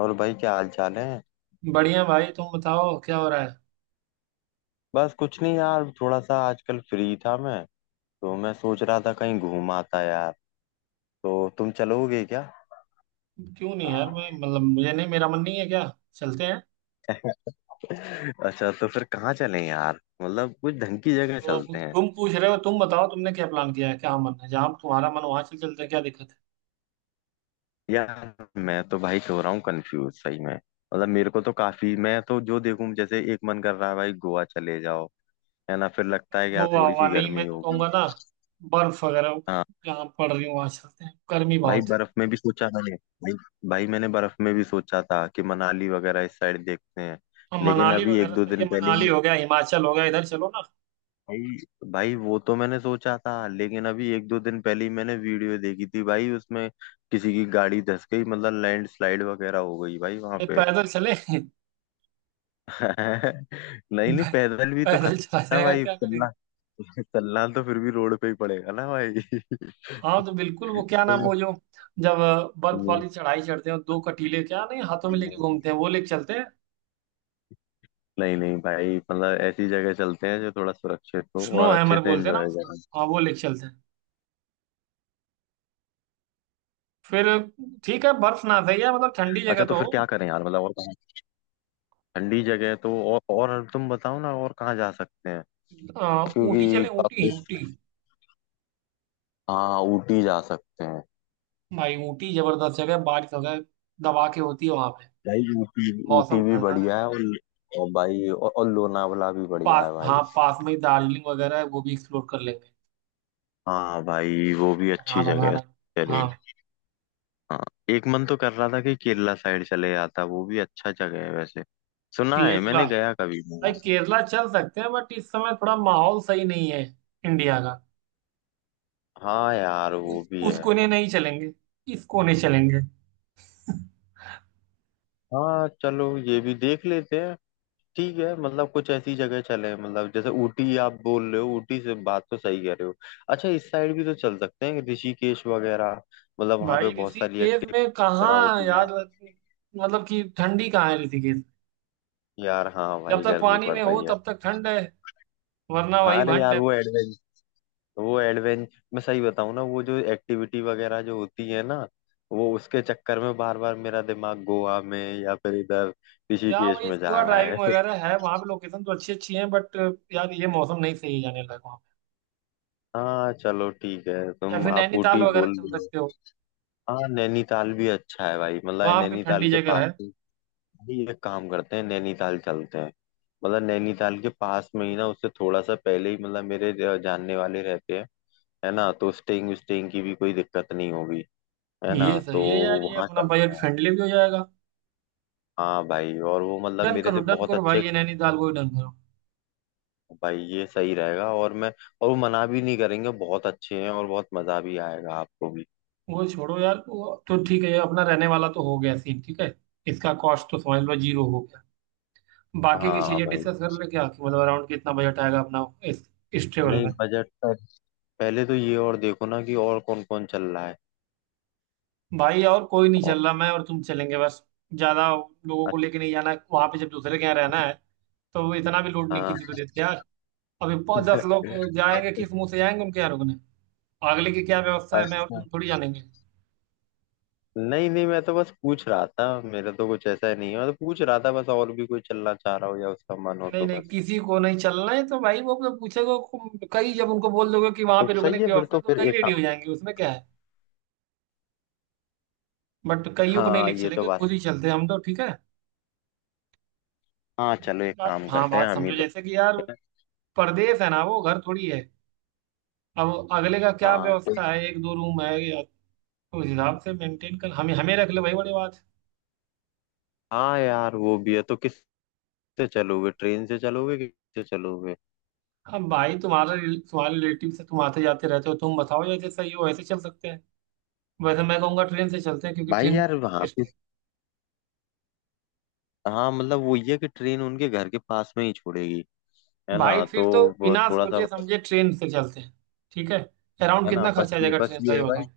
और भाई क्या हाल चाल है। बढ़िया भाई। तुम बताओ क्या हो रहा है। बस कुछ नहीं यार, थोड़ा सा आजकल फ्री था मैं। तो मैं सोच रहा था कहीं घूम आता यार। तो तुम चलोगे क्या? क्यों नहीं यार, मैं मतलब मुझे नहीं, मेरा मन नहीं है क्या। चलते हैं। अच्छा तो फिर कहाँ चलें यार? मतलब कुछ ढंग की जगह तो अब चलते हैं। तुम पूछ रहे हो, तुम बताओ तुमने क्या प्लान किया है, क्या मन है, जहाँ तुम्हारा मन वहां चल चलते हैं, क्या दिक्कत है। यार मैं तो भाई हो रहा हूँ कंफ्यूज सही में। मतलब मेरे को तो काफी, मैं तो जो देखूं, जैसे एक मन कर रहा है भाई गोवा चले जाओ। है ना? फिर लगता भाई है कि यार गोवा थोड़ी हुआ सी नहीं, गर्मी मैं तो होगी। कहूंगा ना बर्फ वगैरह हाँ। जहाँ पड़ रही है वहां चलते हैं, गर्मी भाई बहुत है। बर्फ में भी सोचा मैंने भाई। भाई मैंने बर्फ में भी सोचा था कि मनाली वगैरह इस साइड देखते हैं। अब लेकिन मनाली अभी एक वगैरह दो सही दिन है, पहले मनाली ही- हो गया, हिमाचल हो गया, इधर चलो ना। भाई। भाई वो तो मैंने सोचा था, लेकिन अभी एक दो दिन पहले ही मैंने वीडियो देखी थी भाई, उसमें किसी की गाड़ी धस गई, मतलब लैंडस्लाइड वगैरह हो गई भाई वहां अरे पे। पैदल चले। नहीं नहीं, पैदल भी तो पैदल चला खतरा है जाएगा, भाई क्या करेंगे। चलना। चलना तो फिर भी रोड पे ही पड़ेगा ना भाई। हाँ तो बिल्कुल, वो क्या तो नाम, वो जो जब बर्फ वाली चढ़ाई चढ़ते हैं दो कटीले, क्या नहीं हाथों में लेके ये- घूमते हैं, वो लेके चलते हैं। नहीं नहीं भाई, मतलब ऐसी जगह चलते हैं जो थोड़ा सुरक्षित हो स्नो और अच्छे हैमर से बोलते हैं ना एंजॉय उसको। करें। हाँ वो लेके चलते हैं। फिर ठीक है, बर्फ ना सही है मतलब, ठंडी जगह अच्छा तो तो फिर क्या हो। करें यार? मतलब और कहाँ? ठंडी जगह है तो, और तुम बताओ ना और कहाँ जा सकते हैं? ऊटी क्योंकि चले, ऊटी वापस। ऊटी। हाँ ऊटी जा सकते हैं। भाई ऊटी जबरदस्त जगह है, बारिश वगैरह दबा के होती है वहां पे, भाई ऊटी, ऊटी मौसम भी ठंडा बढ़िया है रहता है। और। और भाई, और लोनावला भी बढ़िया पास, है भाई। हाँ पास में ही दार्जिलिंग वगैरह है, वो भी एक्सप्लोर कर लेंगे। हाँ भाई क्या है वो कि भी अच्छी वहां जगह वहां है। है। चले। हाँ। हाँ। एक मन तो कर रहा था कि केरला साइड चले जाता, वो भी अच्छा जगह है वैसे। सुना है, केरला मैंने गया कभी नहीं भाई हूँ। केरला चल सकते हैं, बट इस समय थोड़ा माहौल सही नहीं है इंडिया का। हाँ यार वो भी उस है। कोने नहीं चलेंगे, इस कोने चलेंगे। हाँ चलो ये भी देख लेते हैं। ठीक है, मतलब कुछ ऐसी जगह चले। मतलब जैसे ऊटी आप बोल रहे हो, ऊटी से बात तो सही कह रहे हो। अच्छा, इस साइड भी तो चल सकते हैं, ऋषिकेश वगैरह। मतलब वहाँ पे भाई बहुत सारी ऋषिकेश एक्टिविटी में वगैरह कहाँ होती हैं यार, मतलब कि ठंडी कहाँ है ऋषिकेश। यार। हाँ जब भाई तक गर्मी पानी पड़ में हो रही है। तब तक ठंड है, वरना हाँ। वही अरे भंड यार है। वो एडवेंच, मैं सही बताऊँ ना, वो जो एक्टिविटी वगैरह जो होती है ना, वो उसके चक्कर में बार बार मेरा दिमाग गोवा में या फिर इधर क्या ऋषिकेश भाई, में जा स्कूबा रहा ड्राइविंग है। वगैरह है वहां पे, लोकेशन तो अच्छी अच्छी है, बट यार ये मौसम नहीं सही है जाने लायक वहाँ हाँ चलो ठीक है, पे। या तुम फिर आप नैनीताल ऊटी वगैरह बोल चल रहे हो। सकते हो, हाँ नैनीताल भी अच्छा है भाई। मतलब वहां पे नैनीताल ठंडी के जगह पास है। ही एक काम करते हैं, नैनीताल चलते हैं। मतलब नैनीताल के पास में ही ना, उससे थोड़ा सा पहले ही, मतलब मेरे जानने वाले रहते हैं। है ना? तो स्टेइंग स्टेइंग की भी कोई दिक्कत नहीं होगी। है ये ना? तो सही है यार, ये वहाँ अपना चलते बजट हैं। फ्रेंडली भी हो जाएगा। हाँ भाई, और वो मतलब मेरे से डन बहुत करो भाई, अच्छे ये नैनीताल को ही डन करो। भाई, ये सही रहेगा और मैं, और वो मना भी नहीं करेंगे, बहुत अच्छे हैं और बहुत मजा भी आएगा आपको भी। वो छोड़ो यार, वो तो ठीक है, ये अपना रहने वाला तो हो गया सीन ठीक है, इसका कॉस्ट तो समझ लो जीरो हो गया। बाकी की हाँ चीजें भाई। डिस्कस कर ले क्या, कि मतलब अराउंड कितना बजट आएगा अपना इस इस ट्रेवल नहीं, में। बजट पर पहले तो ये और देखो ना कि और कौन कौन चल रहा भाई और कोई नहीं है। चल रहा, मैं और तुम चलेंगे बस। ज्यादा लोगों को लेके नहीं जाना है वहां पे, जब दूसरे के यहाँ रहना है तो इतना भी लोड नहीं हाँ किसी को देते यार। अभी पाँच दस लोग जाएंगे किस मुंह से जाएंगे उनके यहाँ रुकने, अगले की क्या व्यवस्था है, मैं और तुम अच्छा। थोड़ी जानेंगे। नहीं नहीं, मैं तो बस पूछ रहा था, मेरा तो कुछ ऐसा नहीं है, मैं तो पूछ रहा था बस, और भी कोई चलना चाह रहा हो या उसका मन हो नहीं तो नहीं बस। किसी को नहीं चलना है तो भाई वो अपने पूछेगा कई, जब उनको बोल दोगे कि वहां तो पे रुकने सही है, की फिर व्यवस्था तो है, तो फिर कई एक रेडी काम। हो जाएंगे, उसमें क्या है। बट कईयों को नहीं हाँ लेके ये तो चलेंगे, बात। खुद ही चलते हैं हम तो ठीक है। हाँ चलो, नहीं, एक बात, काम हाँ करते हैं, बात हम ही समझो, जैसे कि दोस्त यार हैं। परदेश है ना, वो घर थोड़ी है। अब अगले का क्या हाँ तो, व्यवस्था है, एक दो रूम है तो उस हिसाब से मेंटेन कर हमें हमें रख ले भाई, बड़ी बात हाँ यार वो भी है। तो किससे चलोगे? ट्रेन से चलोगे कि किससे चलोगे? है। अब भाई तुम्हारा तुम्हारे रिलेटिव से तुम आते जाते रहते हो, तुम बताओ जैसे सही हो वैसे चल सकते हैं। वैसे मैं कहूंगा ट्रेन से चलते हैं क्योंकि भाई ट्रेन, यार वहाँ पे, हाँ मतलब वो ये है कि ट्रेन उनके घर के पास में ही छोड़ेगी। है भाई ना? तो फिर तो वो बिना थोड़ा सा सोचे मतलब, समझे ट्रेन से चलते हैं। ठीक है। अराउंड है ना, कितना खर्चा बस आ ये जाएगा बस ट्रेन का ये ये है भाई। बताओ।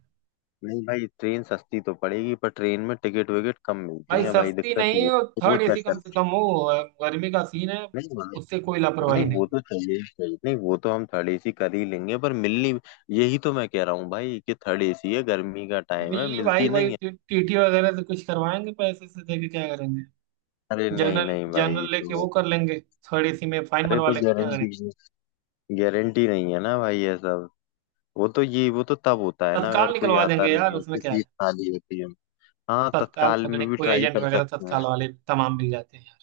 नहीं भाई, ट्रेन सस्ती तो पड़ेगी पर ट्रेन में टिकट विकेट कम मिलती भाई है भाई, सस्ती दिक्कत ये नहीं, और है। वो थर्ड चेक एसी कम कर, से कम हो, और गर्मी का सीन है, नहीं भाई। उससे कोई लापरवाही नहीं, नहीं। वो तो थर्ड एसी चाहिए, नहीं वो तो हम थर्ड एसी कर ही लेंगे पर मिलनी, यही तो मैं कह रहा हूँ भाई कि थर्ड एसी है, गर्मी का टाइम है, मिलनी भाई, मिलती भाई नहीं है। टीटी वगैरह से कुछ करवाएंगे पैसे से देके, क्या करेंगे अरे नहीं जनरल। नहीं भाई जनरल लेके वो तो, कर लेंगे, थर्ड एसी में फाइन अरे मरवा तो लेंगे, क्या गारंटी, करेंगे। गारंटी नहीं है ना भाई ये सब। वो तो तब होता है ना, तत्काल अगर कोई निकलवा आता देंगे नहीं यार, है, उसमें उसकी क्या सीट है। खाली होती है। हाँ तत्काल तत्काल पकड़े में भी कोई ट्राई एजेंट कर वगैरह, सकते हैं। तत्काल वाले तमाम मिल जाते हैं।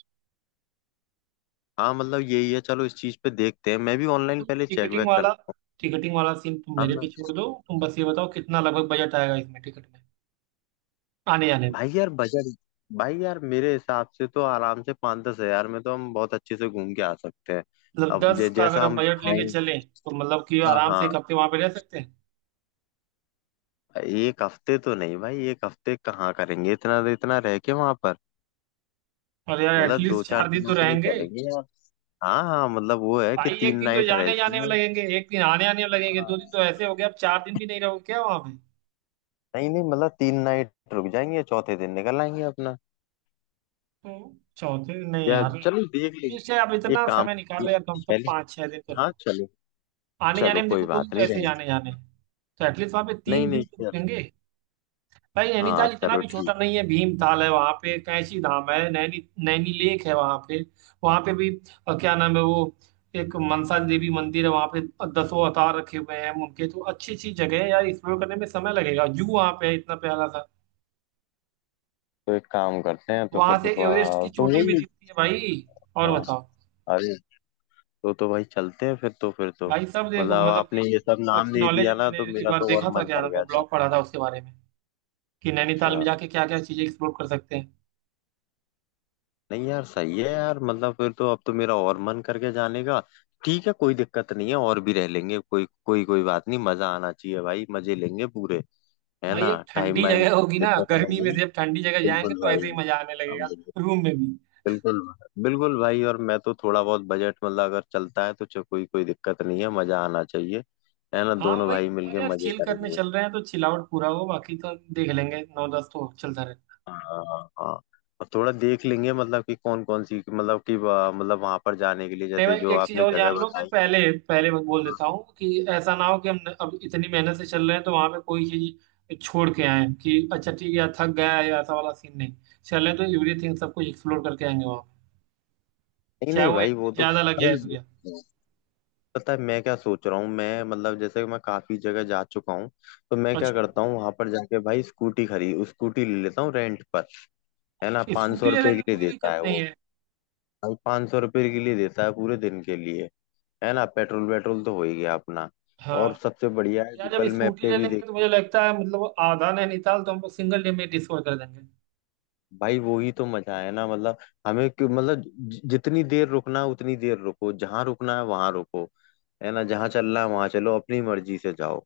हाँ मतलब यही है, चलो इस चीज पे देखते हैं, मैं भी ऑनलाइन तुम पहले चेक टिकटिंग वेक वाला करता। टिकटिंग वाला सीन तुम हम। मेरे पे छोड़ दो, तुम बस ये बताओ कितना लगभग बजट आएगा इसमें टिकट में, आने जाने में। भाई यार बजट, भाई यार मेरे हिसाब से तो आराम से 5-10 हज़ार में तो हम बहुत अच्छे से घूम के आ सकते हैं। मतलब अब दस का अगर जैसा हम हम बजट खाएं। लेके चलें तो मतलब कि हाँ आराम से हाँ। एक हफ्ते वहां पे रह सकते हैं। एक हफ्ते तो नहीं भाई, एक हफ्ते कहाँ करेंगे इतना, इतना रह के वहां पर। और यार मतलब दो एटलीस्ट चार 4 दिन तो दिनों के लिए रहेंगे। चलेंगे यार। हाँ हाँ, मतलब वो है कि भाई एक तीन दिन तो नाइट रह जाने जाने में जाएंगे। लगेंगे, एक दिन आने आने में लगेंगे, 2 दिन तो हाँ। ऐसे हो गए, अब 4 दिन भी नहीं रहोगे क्या वहां पे। नहीं नहीं, मतलब 3 नाइट रुक जाएंगे, चौथे दिन निकल आएंगे अपना। तो चौथे दिन नहीं यार यार, चलो देख इससे आप लेंगे, एक इतना काम समय निकालो यार, कम से कम पहले। 5-6 दिन तो हाँ रहो। चलो। आने चलो जाने में कोई देखो 2 दिन बात तो नहीं ऐसे ही रहे। आने जाने हैं। तो एटलीस्ट वहां पे नहीं 3 दिन नहीं। तो रुकेंगे। भाई हाँ नैनीताल इतना चलो भी छोटा ठीक। नहीं है, भीमताल है वहां पे, कैंची धाम है, नैनी नैनी लेक है वहां पे, वहां पे भी क्या नाम है वो, एक मनसा देवी मंदिर है वहां पे, दसों अवतार रखे हुए हैं उनके, तो अच्छी अच्छी जगह है यार, एक्सप्लोर करने में समय लगेगा। जू वहां पे है इतना प्यारा सा। तो एक काम करते हैं, तो वहां फिर से एवरेस्ट की तो चोटी भी वही। दिखती है भाई। और बताओ। अरे तो भाई चलते हैं फिर, तो फिर तो, भाई सब देखो मतलब मतलब कि आपने ये सब नाम अच्छी नहीं नॉलेज दिया है, ना, मैंने तो एक मेरा बार तो और देखा था, मन क्या कर नाम है, गया ब्लॉग पढ़ा जाने था उसके बारे में कि का। नैनीताल में अच्छा। जाके क्या क्या चीजें एक्सप्लोर कर सकते हैं। नहीं यार, सही है यार, मतलब फिर तो अब तो मेरा और मन करके जाने का। ठीक है, कोई दिक्कत नहीं है, और भी रह लेंगे, कोई कोई कोई बात नहीं, मजा आना चाहिए भाई, मजे लेंगे पूरे। है भाई ना? अब टाइम ठंडी वाइम जगह होगी ना, दिक्कत गर्मी नहीं में है। से अब ठंडी जगह जाएंगे बिल्कुल तो ऐसे भाई। ही मजा आने लगेगा, रूम में भी। बिल्कुल। बिल्कुल भाई, और मैं तो थोड़ा बहुत बजट, मतलब अगर चलता है तो कोई कोई दिक्कत नहीं है, मजा आना चाहिए। है ना? हाँ दोनों भाई, भाई अरे मिलके यार मजे चिल करने करेंगे। चल रहे हैं तो चिल आउट पूरा हो, बाकी तो देख लेंगे, नौ दस तो चलता रहे। हाँ हाँ हाँ। और थोड़ा देख लेंगे, मतलब कि कौन कौन सी, मतलब कि मतलब वहां पर जाने के लिए नहीं जैसे भाई जो एक चीज आपने और जगह जान लो कि बताई। पहले पहले मैं बोल देता हूँ कि ऐसा ना हो कि हम अब इतनी मेहनत से चल रहे हैं तो वहां पे कोई चीज छोड़ के आए कि अच्छा ठीक है यार, थक गया है या ऐसा वाला सीन नहीं, चल रहे हैं तो एवरीथिंग सब कुछ एक्सप्लोर करके आएंगे वहां, नहीं चाहे नहीं वो एक भाई, दिन वो तो ज्यादा लग भाई, जाए तो क्या। पता है मैं क्या सोच रहा हूँ मैं? मतलब जैसे मैं काफी जगह जा चुका हूँ, तो मैं क्या अच्छा करता हूँ, वहां पर जाके भाई स्कूटी खरीद, स्कूटी ले लेता हूँ रेंट पर। है ना? पाँच सौ स्कूटी ले रुपए के लेंगे, लिए कोई देता दिक्कत है नहीं वो। है। भाई 500 रुपये के लिए देता है पूरे दिन के लिए। है ना? पेट्रोल वेट्रोल तो हो ही गया अपना। और हाँ सबसे बढ़िया है, यार जब गूगल मैप स्कूटी पे ले भी लेंगे तो देखो। मुझे लगता है मतलब आधा नैनीताल तो हमको सिंगल डे में डिस्कवर कर देंगे। भाई वही तो मजा है ना, मतलब हमें क्यों? मतलब जितनी देर रुकना है उतनी देर रुको, जहाँ रुकना है वहां रुको। है ना? जहाँ चलना है वहां चलो, अपनी मर्जी से जाओ।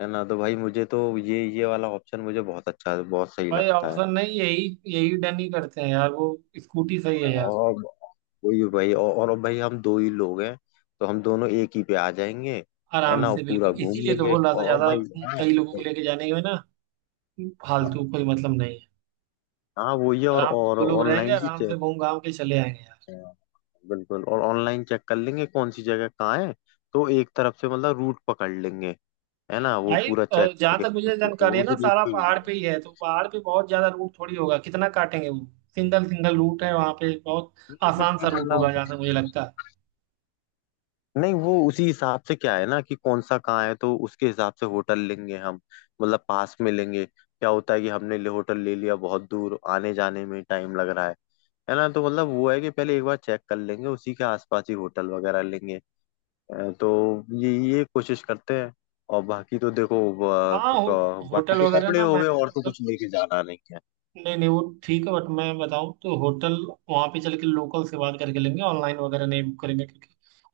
है ना? तो भाई मुझे तो ये वाला ऑप्शन, मुझे बहुत अच्छा, बहुत सही भाई लगता है। ऑप्शन नहीं, यही यही डन ही करते हैं यार वो, स्कूटी सही है यार। और वही भाई, और अब भाई हम दो ही लोग हैं, तो हम दोनों एक ही पे आ जाएंगे। है आराम ना? और से पूरा बिल्कुल, घूम इसीलिए तो लेंगे बोल रहा था, और ज्यादा भाई। हाँ कई लोगों को लेके जाने में ना फालतू हाँ। कोई मतलब नहीं है। हाँ, वही है। और आराम से और दो लोग रहेंगे, ऑनलाइन भी आराम से चेक, घूम घाम के चले आएंगे यार। बिल्कुल। और ऑनलाइन चेक कर लेंगे कौन सी जगह कहाँ है, तो एक तरफ से मतलब रूट पकड़ लेंगे। है ना? वो भाई पूरा चेक जहाँ तक मुझे करके, तो जानकारी है ना, उस रूट सारा पे ही पहाड़ मिलते हैं। पे ही है, तो पहाड़ पे बहुत ज्यादा रूट थोड़ी होगा, कितना काटेंगे वो। सिंगल सिंगल रूट है वहाँ पे, बहुत ठीक है, आसान तो सा रूट होगा मतलब, जहाँ तक मुझे लगता है। नहीं, वो उसी हिसाब से क्या है ना कि कौन सा कहाँ है, तो उसके हिसाब से होटल लेंगे हम। मतलब पास में लेंगे, क्या होता है कि हमने ले होटल ले लिया बहुत दूर, आने जाने में टाइम लग रहा है। है ना? तो मतलब वो है कि पहले एक बार चेक कर लेंगे, उसी के आसपास ही होटल वगैरह लेंगे। तो ये कोशिश करते हैं, और बाकी तो देखो, हाँ होटल बाकी तो वगैरह कपड़े ना हो गए, मैंने और तो मतलब, कुछ लेके जाना नहीं है। नहीं नहीं वो ठीक है, बट मैं बताऊँ तो होटल वहाँ पे चल के लोकल से बात करके लेंगे, ऑनलाइन वगैरह नहीं बुक करेंगे, क्योंकि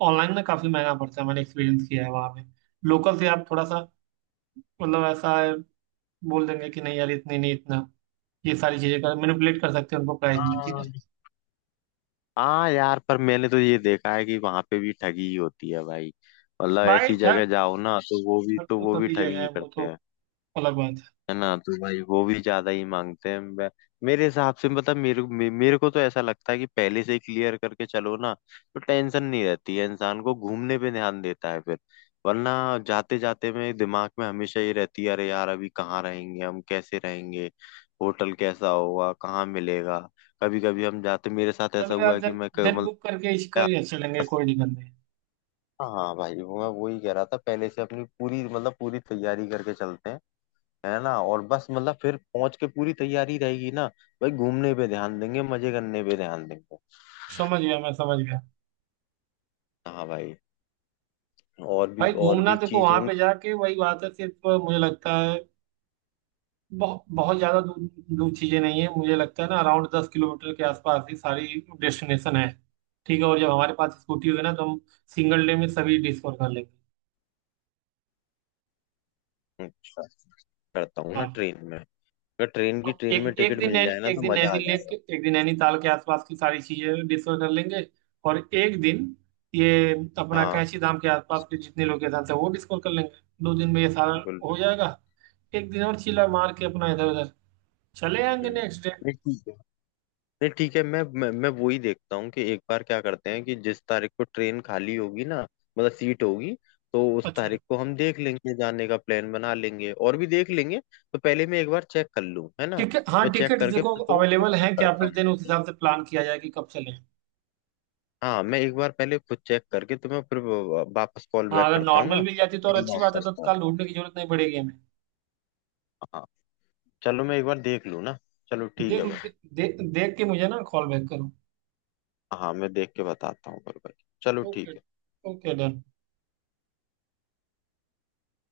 ऑनलाइन ना काफ़ी महंगा पड़ता है, मैंने एक्सपीरियंस किया है वहाँ पे, लोकल से आप थोड़ा सा मतलब ऐसा बोल देंगे कि नहीं यार इतने नहीं इतना, ये सारी चीज़ें कर मैनिपुलेट कर सकते हैं उनको प्राइस में, ठीक हाँ। है। हाँ यार, पर मैंने तो ये देखा है कि वहां पे भी ठगी ही होती है भाई। मतलब भाई ऐसी ठग, जगह जाओ ना, तो वो भी, ठग तो तो वो भी सभी ठगी जगह है, ही वो करते तो हैं। अलग बात है। है ना? तो भाई वो भी ज्यादा ही मांगते हैं। मेरे हिसाब से, मतलब मेरे को तो ऐसा लगता है कि पहले से ही क्लियर करके चलो ना, तो टेंशन नहीं रहती है, इंसान को घूमने पे ध्यान देता है फिर। वरना जाते जाते में दिमाग में हमेशा ये रहती है, अरे यार अभी कहाँ रहेंगे हम, कैसे रहेंगे, होटल कैसा होगा, कहाँ मिलेगा? कभी कभी हम जाते, मेरे साथ चलो ऐसा हुआ यार है कि दिन मैं दिन मतलब। बुक करके इसका ही चलेंगे, कोई दिक्कत नहीं। हाँ भाई वो मैं वही कह रहा था, पहले से अपनी पूरी, मतलब पूरी तैयारी करके चलते हैं। है ना? और बस मतलब फिर पहुंच के पूरी तैयारी रहेगी ना, भाई घूमने पे ध्यान देंगे, मजे करने पे ध्यान देंगे। समझ गया, मैं समझ गया। हाँ भाई, भाई और घूमना भी देखो, चीज वहां होंगी। पे जाके वही बात है, सिर्फ मुझे लगता है बहुत बहुत ज्यादा दूर दूर चीजें नहीं है, मुझे लगता है ना अराउंड 10 किलोमीटर के आसपास ही सारी डेस्टिनेशन है। ठीक है, और जब हमारे पास स्कूटी होगी ना तो हम सिंगल डे में सभी डिस्कवर कर लेंगे। अच्छा, करता हूँ ना हाँ, ट्रेन में। अगर ट्रेन की, और ट्रेन में एक एक टिकट दिन मिल जाए ना, एक दिन तो मजा नैनी आ लेक जाएगा। के, एक दिन नैनीताल के आसपास की सारी चीजें डिस्कवर कर लेंगे, और एक दिन ये अपना हाँ। कैंची धाम के आसपास के जितने लोकेशन है वो डिस्कवर कर लेंगे। 2 दिन में ये सारा बिल्कुल हो बिल्कुल। जाएगा। एक दिन और चिल्ला मार के अपना इधर उधर चले आएंगे हम्म। नेक्स्ट। नहीं, ठीक है। नहीं ठीक है, मैं वही देखता हूँ कि एक बार क्या करते हैं, कि जिस तारीख को ट्रेन खाली होगी ना, मतलब सीट होगी, तो उस अच्छा, तारीख को हम देख लेंगे, जाने का प्लान बना लेंगे और भी देख लेंगे। तो पहले मैं एक बार चेक कर लूँ, है ना? टिकट, हाँ मैं चेक टिकट करके देखो फिर तुम्हें कॉल अवेलेबल बैक है क्या, करता फिर देन उस हूँ। हिसाब से प्लान किया जाए कि कब चलें। हाँ मैं एक बार पहले खुद चेक करके तुम्हें फिर वापस कॉल हाँ बैक अगर करता हूँ नॉर्मल ना। मिल जाती तो और फिर अच्छी बात बात है, करता हूँ। तत्काल ढूंढने की जरूरत नहीं पड़ेगी हमें। हाँ चलो मैं एक बार देख लूँ ना। चलो ठीक देख है लो, भाई। दे, दे, देख के मुझे ना कॉल बैक करो। हाँ मैं देख के बताता हूँ फिर भाई, चलो ओके। ठीक है। Okay done.